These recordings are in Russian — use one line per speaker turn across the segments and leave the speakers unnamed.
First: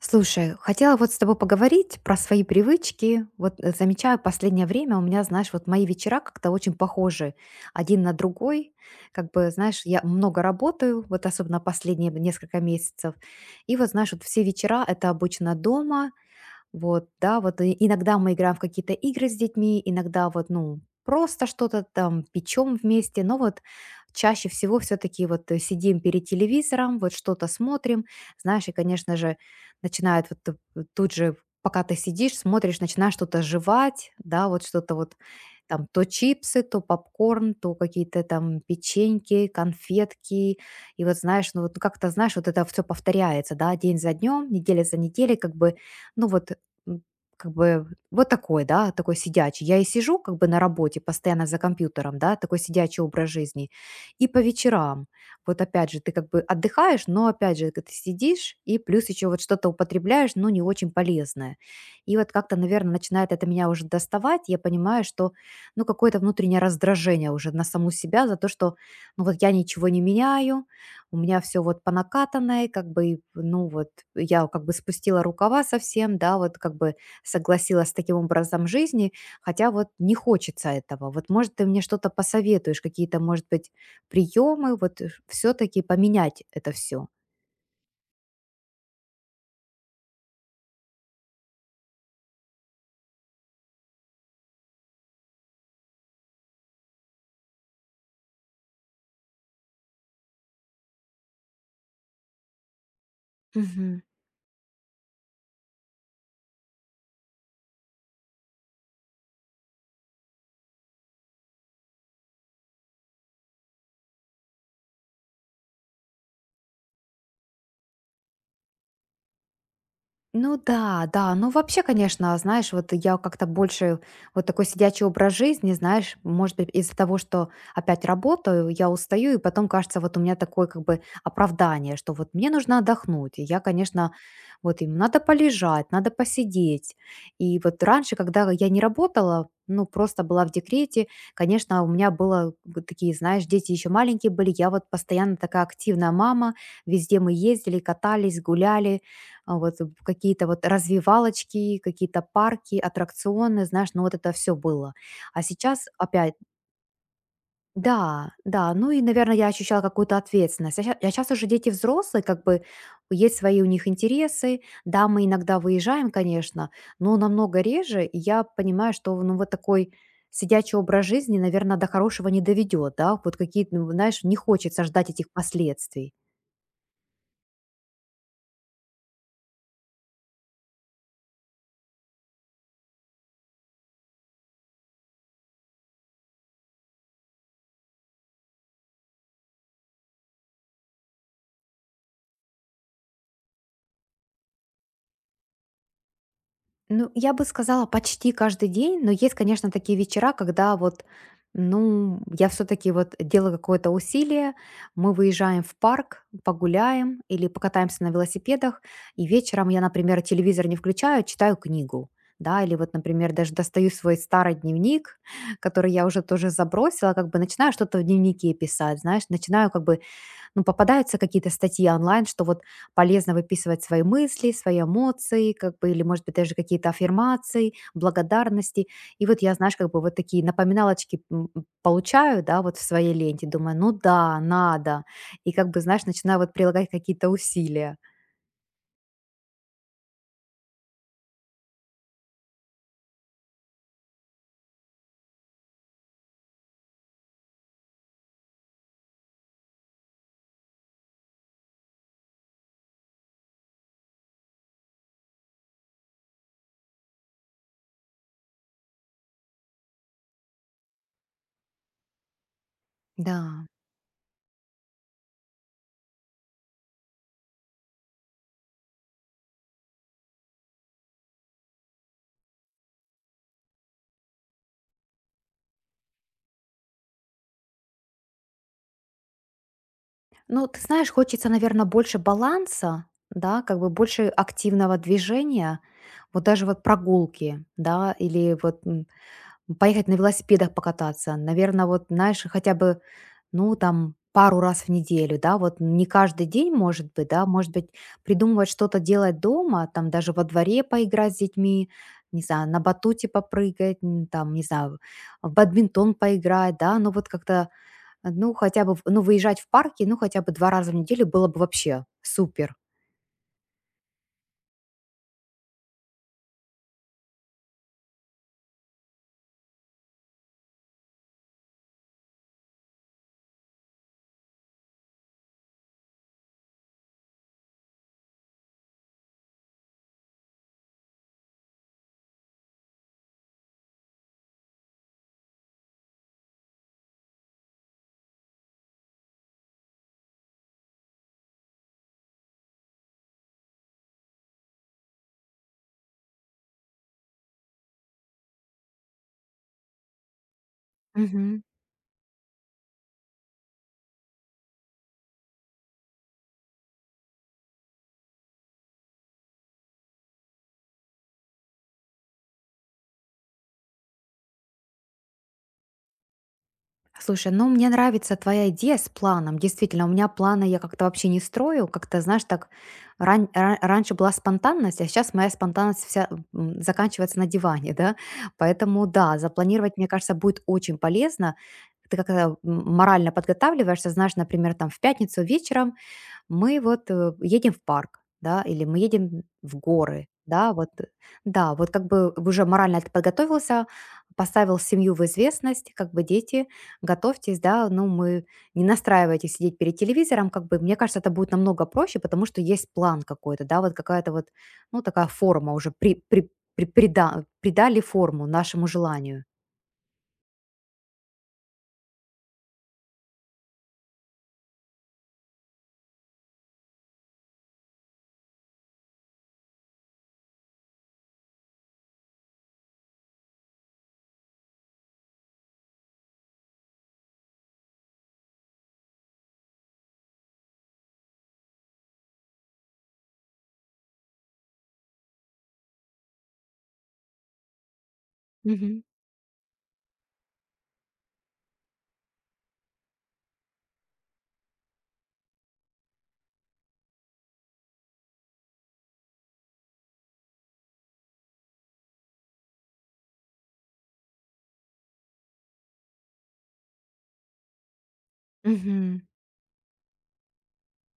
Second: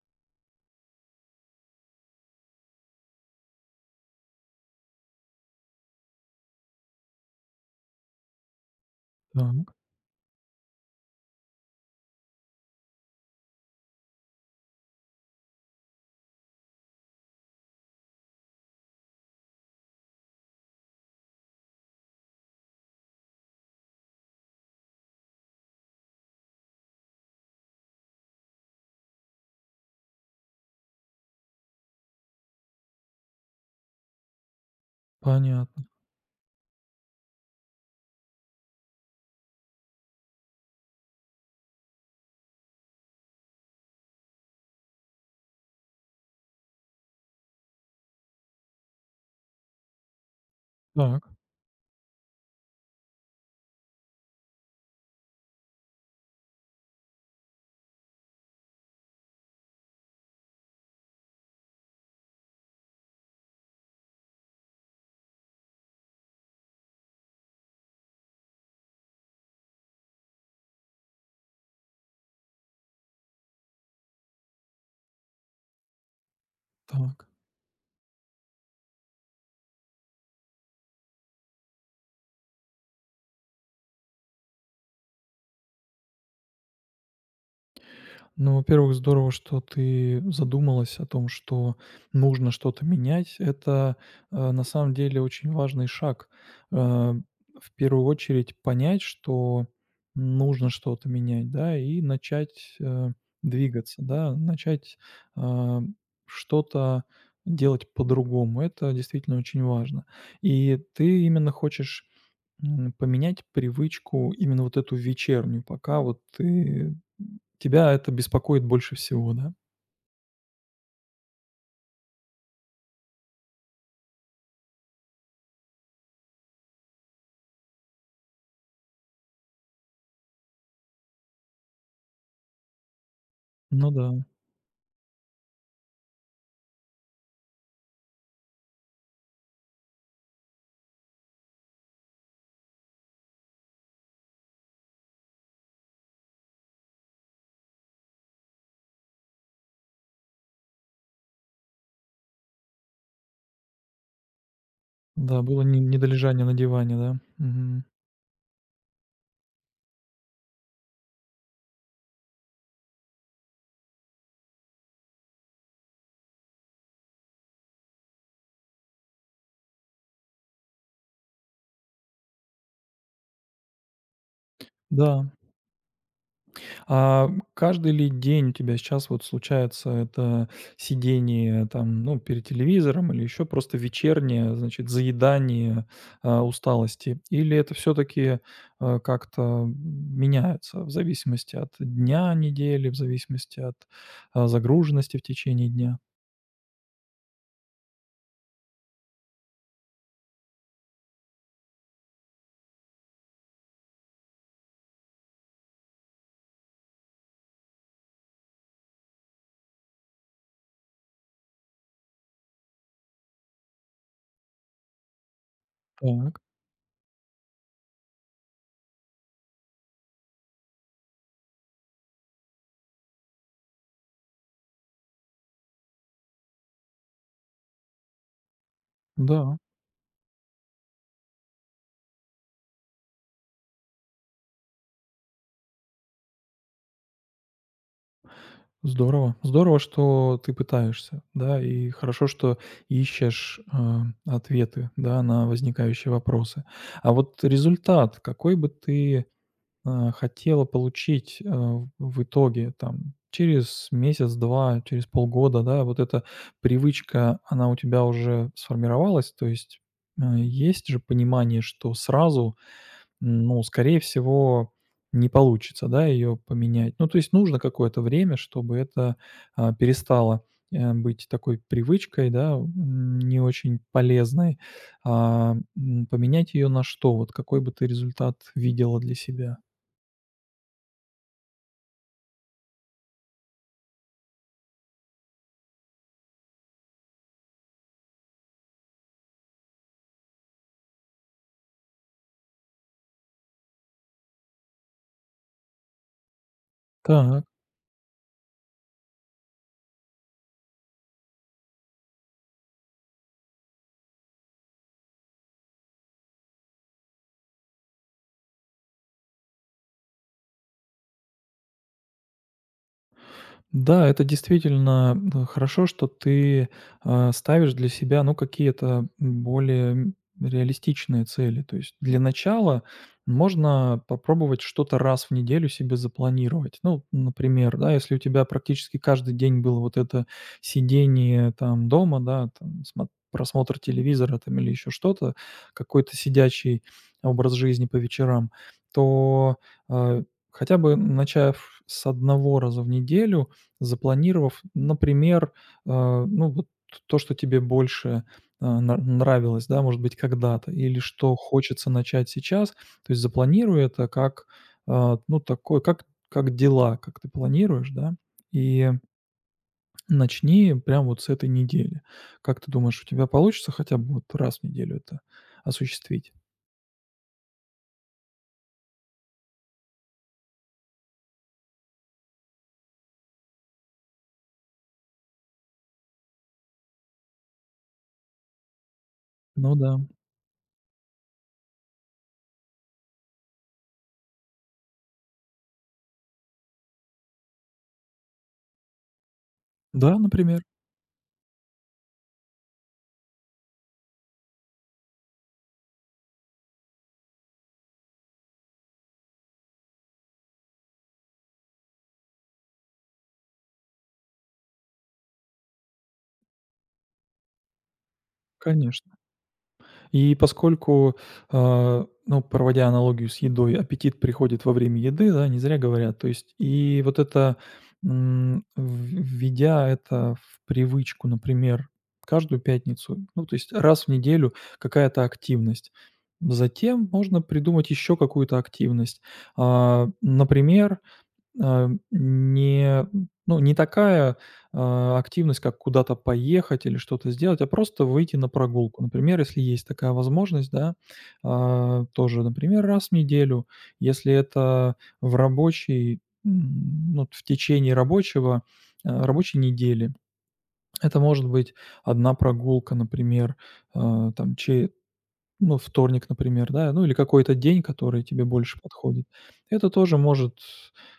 Слушай, хотела вот с тобой поговорить про свои привычки. Вот замечаю последнее время у меня, знаешь, вот мои вечера как-то очень похожи один на другой. Как бы,
Так,
знаешь, я много работаю, вот особенно последние несколько месяцев. И вот, знаешь, вот все вечера это обычно дома, вот, да, вот и иногда мы играем в какие-то игры с детьми, иногда вот, ну, просто что-то там печем вместе, но вот чаще всего все-таки вот сидим перед телевизором, вот что-то смотрим, знаешь, и, конечно же, начинает вот вот тут же, пока ты сидишь, смотришь, начинаешь что-то жевать, да, вот что-то вот
понятно.
там то чипсы, то попкорн, то какие-то там печеньки, конфетки, и вот знаешь, ну вот как-то знаешь, вот это все повторяется, да, день за днем, неделя за неделей, как бы, ну вот м, как бы вот такой, да, такой сидячий. Я и сижу как бы на работе
Так,
постоянно за компьютером, да, такой сидячий образ жизни. И по вечерам, вот опять же, ты как бы отдыхаешь, но опять же, ты сидишь и плюс еще вот что-то употребляешь, но не очень полезное. И вот как-то, наверное, начинает это меня уже доставать. Я понимаю, что, ну, какое-то внутреннее раздражение уже на саму себя за то, что, ну, вот я ничего не меняю, у меня все вот по накатанной, как бы, и, ну, вот я как бы спустила рукава совсем, да, вот как бы
так.
согласилась с таким образом жизни, хотя вот не хочется этого. Вот, может, ты мне что-то посоветуешь, какие-то, может быть, приемы, вот, все таки поменять это все.
Ну, во-первых, здорово, что ты задумалась о том, что нужно что-то менять. Это на самом деле очень важный шаг. Э, в первую очередь понять, что нужно что-то менять, да, и начать двигаться, да, начать э, что-то делать по-другому. Это действительно очень важно. И ты именно хочешь поменять привычку, именно вот эту вечернюю, пока вот ты тебя это беспокоит больше всего, да?
Ну да, да. Ну, вообще, конечно, знаешь, вот я как-то больше вот такой сидячий образ жизни, знаешь, может быть, из-за того, что опять работаю, я устаю, и потом кажется, вот у меня такое как бы оправдание, что вот мне нужно отдохнуть, и я,
Ну да,
конечно, вот им надо полежать, надо посидеть. И вот раньше, когда я не работала, ну, просто была в декрете, конечно, у меня было вот такие, знаешь, дети еще маленькие были, я вот постоянно такая активная мама, везде мы ездили, катались, гуляли, а вот в какие-то вот развивалочки, какие-то парки, аттракционы, знаешь, ну вот это все было.
да,
А
было не
сейчас опять,
недолежание на диване, да? Мгм.
да, да, ну и, наверное, я ощущала какую-то ответственность. А сейчас уже дети взрослые, как бы есть свои у них интересы. Да, мы иногда выезжаем, конечно, но намного реже. И я понимаю, что ну вот такой сидячий образ жизни, наверное, до хорошего не доведет, да, вот какие-то, ну, знаешь, не хочется ждать
Да.
этих последствий.
А каждый ли день у тебя сейчас вот случается это сидение там, ну, перед телевизором или еще просто вечернее, значит, заедание усталости? Или это все-таки как-то меняется в зависимости от дня недели, в зависимости от загруженности в течение дня?
Ну, я бы сказала, почти каждый день, но есть, конечно, такие вечера, когда вот, ну, я все-таки вот делаю какое-то усилие, мы выезжаем в парк, погуляем или покатаемся на велосипедах, и вечером я, например, телевизор не включаю, а читаю книгу, да, или вот, например, даже достаю свой старый дневник, который я уже
Так,
тоже забросила, как бы начинаю что-то в дневнике писать, знаешь, начинаю как бы ну, попадаются какие-то статьи онлайн, что вот полезно выписывать свои мысли, свои эмоции, как бы, или, может быть, даже какие-то аффирмации, благодарности. И вот я,
да.
знаешь, как бы вот такие напоминалочки получаю, да, вот в своей ленте, думаю, ну да, надо. И как бы, знаешь, начинаю вот прилагать какие-то усилия.
Здорово. Здорово, что ты пытаешься, да, и хорошо, что ищешь, ответы, да, на возникающие вопросы. А вот результат, какой бы ты хотела получить, э, в итоге там через месяц-два, через полгода, да, вот эта привычка, она у тебя уже сформировалась, то есть, есть же понимание, что сразу, ну,
Да.
скорее всего, не получится, да, ее поменять. Ну, то есть нужно какое-то время, чтобы это, перестало, быть такой привычкой, да, не очень полезной. Поменять ее на что? Вот какой бы ты результат видела для себя?
Ну, ты знаешь, хочется, наверное, больше баланса, да, как бы больше активного движения, вот даже вот прогулки, да, или вот поехать на велосипедах покататься, наверное, вот, знаешь, хотя бы, ну, там, пару раз в неделю, да, вот не каждый день, может быть,
Так.
да, может быть, придумывать что-то делать дома, там, даже во дворе поиграть с детьми, не знаю, на батуте попрыгать, там, не знаю, в бадминтон поиграть, да, ну, вот как-то, ну, хотя бы, в ну, выезжать в парки, ну, хотя бы 2 раза в неделю было бы вообще супер.
Да, это действительно, хорошо, что ты, ставишь для себя, ну, какие-то более, реалистичные цели. То есть для начала можно попробовать что-то раз в неделю себе запланировать. Ну, например, да, если у тебя практически каждый день было вот это сидение там дома, да, там смо просмотр телевизора там или еще что-то, какой-то сидячий образ жизни по вечерам, то, а, хотя бы начав с одного раза в неделю, запланировав, например, ну, вот то, что тебе больше, а, на нравилось, да, может быть, когда-то, или что
Мгм.
хочется начать сейчас. То есть запланируй это как, ну, такое, как дела, как ты планируешь, да, и начни прям вот с этой недели. Как ты думаешь, у тебя получится хотя бы вот раз в неделю это осуществить?
Слушай, ну мне нравится твоя идея с планом. Действительно, у меня планы я как-то вообще не строю. Как-то, знаешь, так раньше была спонтанность, а сейчас моя спонтанность вся заканчивается на диване, да. Поэтому да,
Ну
запланировать,
да.
мне кажется, будет очень полезно. Ты как-то морально подготавливаешься, знаешь, например, там в пятницу вечером мы вот едем в парк, да, или мы едем в
Да,
горы,
например,
да, вот, да, вот как бы уже морально ты подготовился, поставил семью в известность, как бы дети, готовьтесь, да, ну мы не настраивайтесь сидеть перед телевизором, как бы, мне кажется, это будет намного проще, потому что есть план какой-то, да, вот какая-то вот, ну такая форма уже, придали форму нашему
конечно.
желанию.
И поскольку, ну, проводя аналогию с едой, аппетит приходит во время еды, да, не зря говорят. То есть и вот это, м, в введя это в привычку, например, каждую пятницу, ну, то есть раз в неделю какая-то активность. Затем можно придумать еще какую-то активность. Например, а, не, ну, не такая, активность, как куда-то поехать или что-то сделать, а просто выйти на прогулку.
Мгм.
Например, если есть такая возможность, да, тоже, например, раз в неделю. Если это в рабочий, ну, в течение рабочего, рабочей недели. Это может быть одна прогулка, например, а, там че ну, вторник, например, да, ну или какой-то день, который тебе больше
Мгм.
подходит. Это тоже может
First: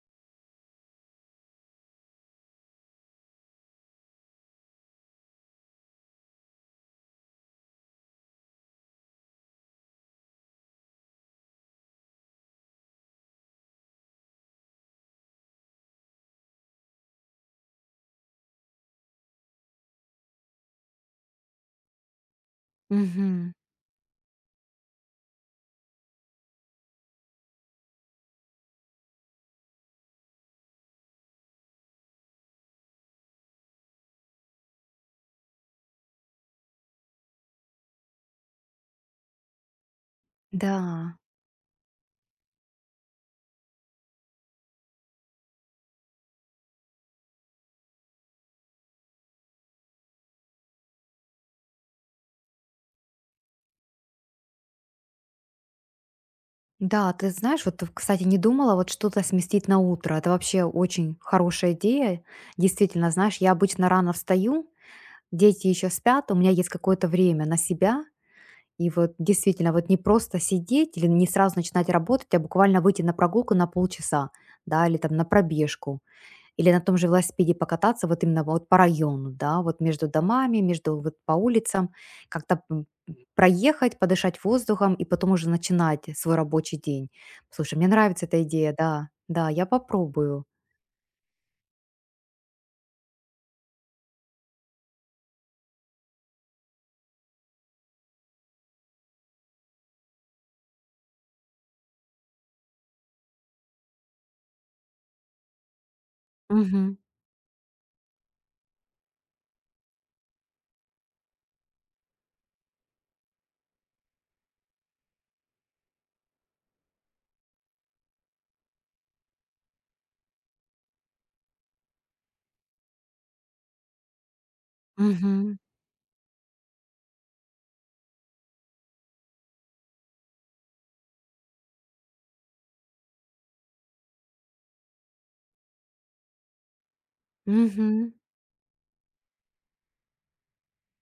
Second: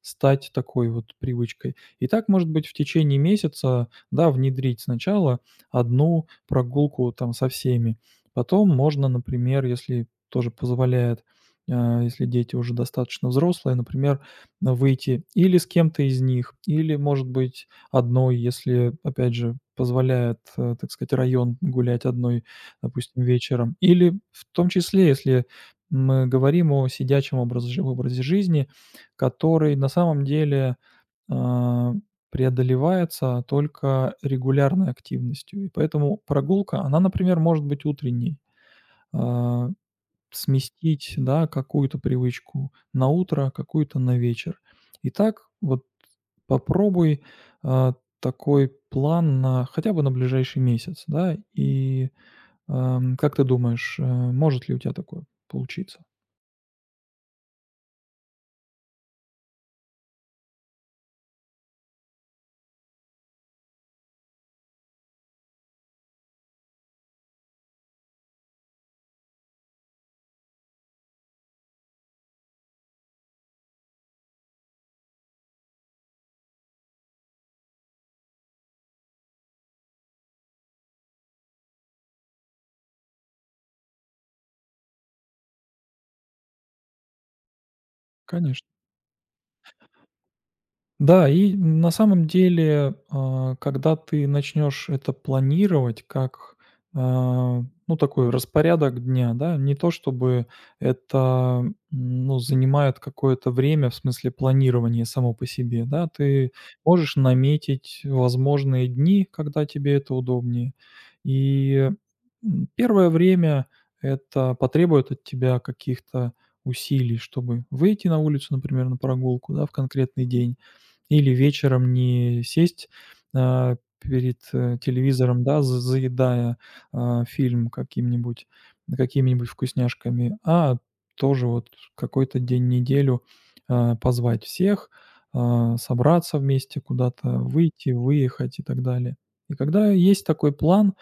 стать такой вот привычкой. И так, может быть, в течение месяца, да, внедрить сначала одну прогулку там со всеми. Потом можно, например, если тоже позволяет, если дети уже достаточно взрослые, например, выйти или с кем-то из них, или, может быть, одной, если, опять же, позволяет, так сказать, район гулять одной, допустим,
Мгм.
вечером. Или в том числе, если мы говорим о сидячем образе жизни, который на самом деле, а, преодолевается только регулярной активностью. И поэтому прогулка, она, например, может быть утренней. А, Сместить,
Да.
да, какую-то привычку на утро, какую-то на вечер. И так вот попробуй, а, такой план на хотя бы на ближайший месяц, да. Как ты думаешь, может ли у тебя такое получиться?
Да, ты знаешь, вот, кстати, не думала вот что-то сместить на утро. Это вообще очень хорошая идея. Действительно, знаешь, я обычно рано встаю, дети еще спят, у меня есть какое-то время на себя. И вот действительно, вот не просто сидеть или не сразу начинать работать, а буквально выйти на прогулку на полчаса, да, или там на пробежку. Или на том же велосипеде покататься вот именно вот по району, да, вот между домами, между вот по улицам, как-то проехать, подышать воздухом и потом уже начинать свой рабочий день. Слушай, мне нравится эта
Конечно.
идея, да, да, я попробую.
Да, и на самом деле, когда ты начнешь это планировать как, ну, такой распорядок дня, да, не то чтобы это, ну, занимает какое-то время, в смысле планирования само по себе, да, ты
Мгм,
можешь наметить возможные дни, когда тебе это удобнее. И Первое время это потребует от тебя каких-то усилий, чтобы выйти на улицу, например, на прогулку, да, в конкретный день или вечером не сесть, телевизором,
мгм,
да, за заедая, фильм каким-нибудь какими-нибудь вкусняшками, тоже вот какой-то день в неделю, позвать всех, собраться вместе куда-то, выйти,
мгм,
выехать и так далее. И когда есть такой план,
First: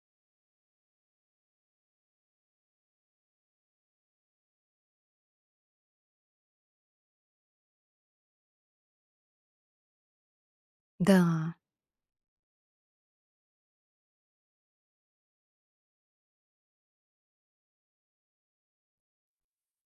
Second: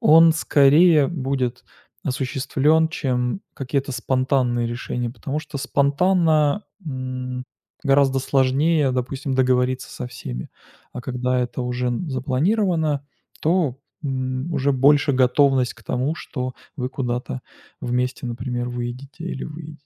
он скорее будет осуществлен, чем какие-то спонтанные решения, потому что спонтанно, гораздо сложнее, допустим, договориться со всеми. А когда
да.
это уже н запланировано, то, уже больше готовность к тому, что вы куда-то вместе, например, выедете или выедете.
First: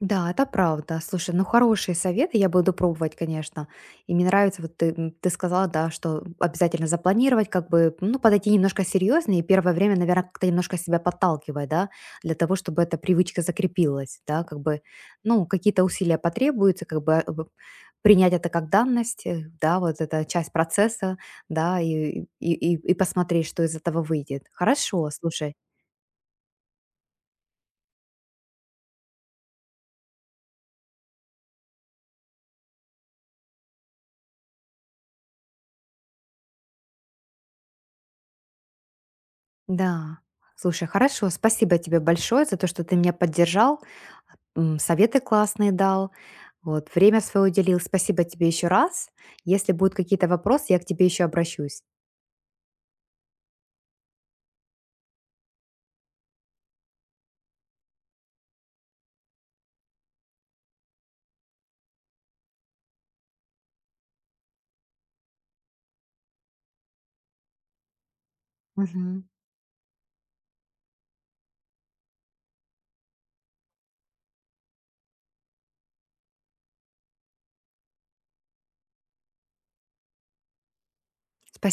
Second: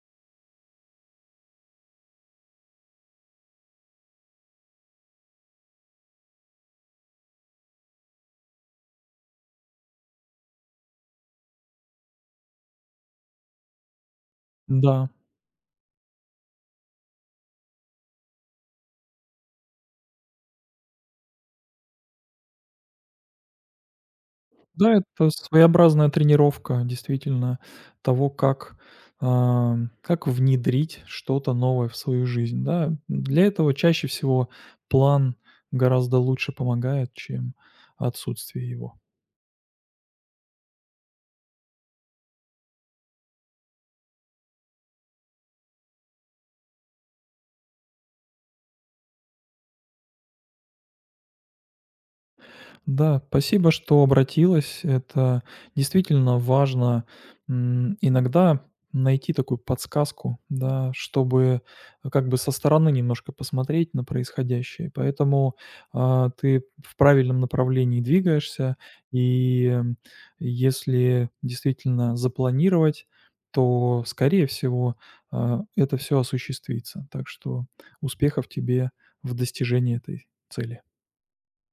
Да, это правда. Слушай, ну хорошие советы, я буду пробовать, конечно. И мне нравится, вот ты, ты сказала, да, что обязательно запланировать, как бы, ну, подойти немножко серьезнее, и первое время, наверное, как-то немножко себя подталкивать, да, для того, чтобы эта привычка закрепилась, да, как бы,
Да.
ну, какие-то усилия потребуются, как бы принять это как данность, да, вот это часть процесса, да, и посмотреть, что из этого выйдет.
Да,
Хорошо,
это
слушай.
своеобразная тренировка, действительно, того, как, как внедрить что-то новое в свою жизнь, да. Для этого чаще всего план гораздо лучше помогает, чем отсутствие его.
Да. Слушай, хорошо. Спасибо тебе большое за то, что ты меня поддержал, советы классные дал, вот, время свое уделил. Спасибо тебе еще раз. Если будут какие-то вопросы, я к тебе еще обращусь.
Да, спасибо, что обратилась. Это действительно важно, иногда найти такую подсказку, да, чтобы как бы со стороны немножко посмотреть на происходящее. Поэтому, ты в правильном направлении двигаешься,
Мгм.
и м, если действительно запланировать, то, скорее всего, это все осуществится. Так что успехов тебе в достижении этой цели.
Спасибо.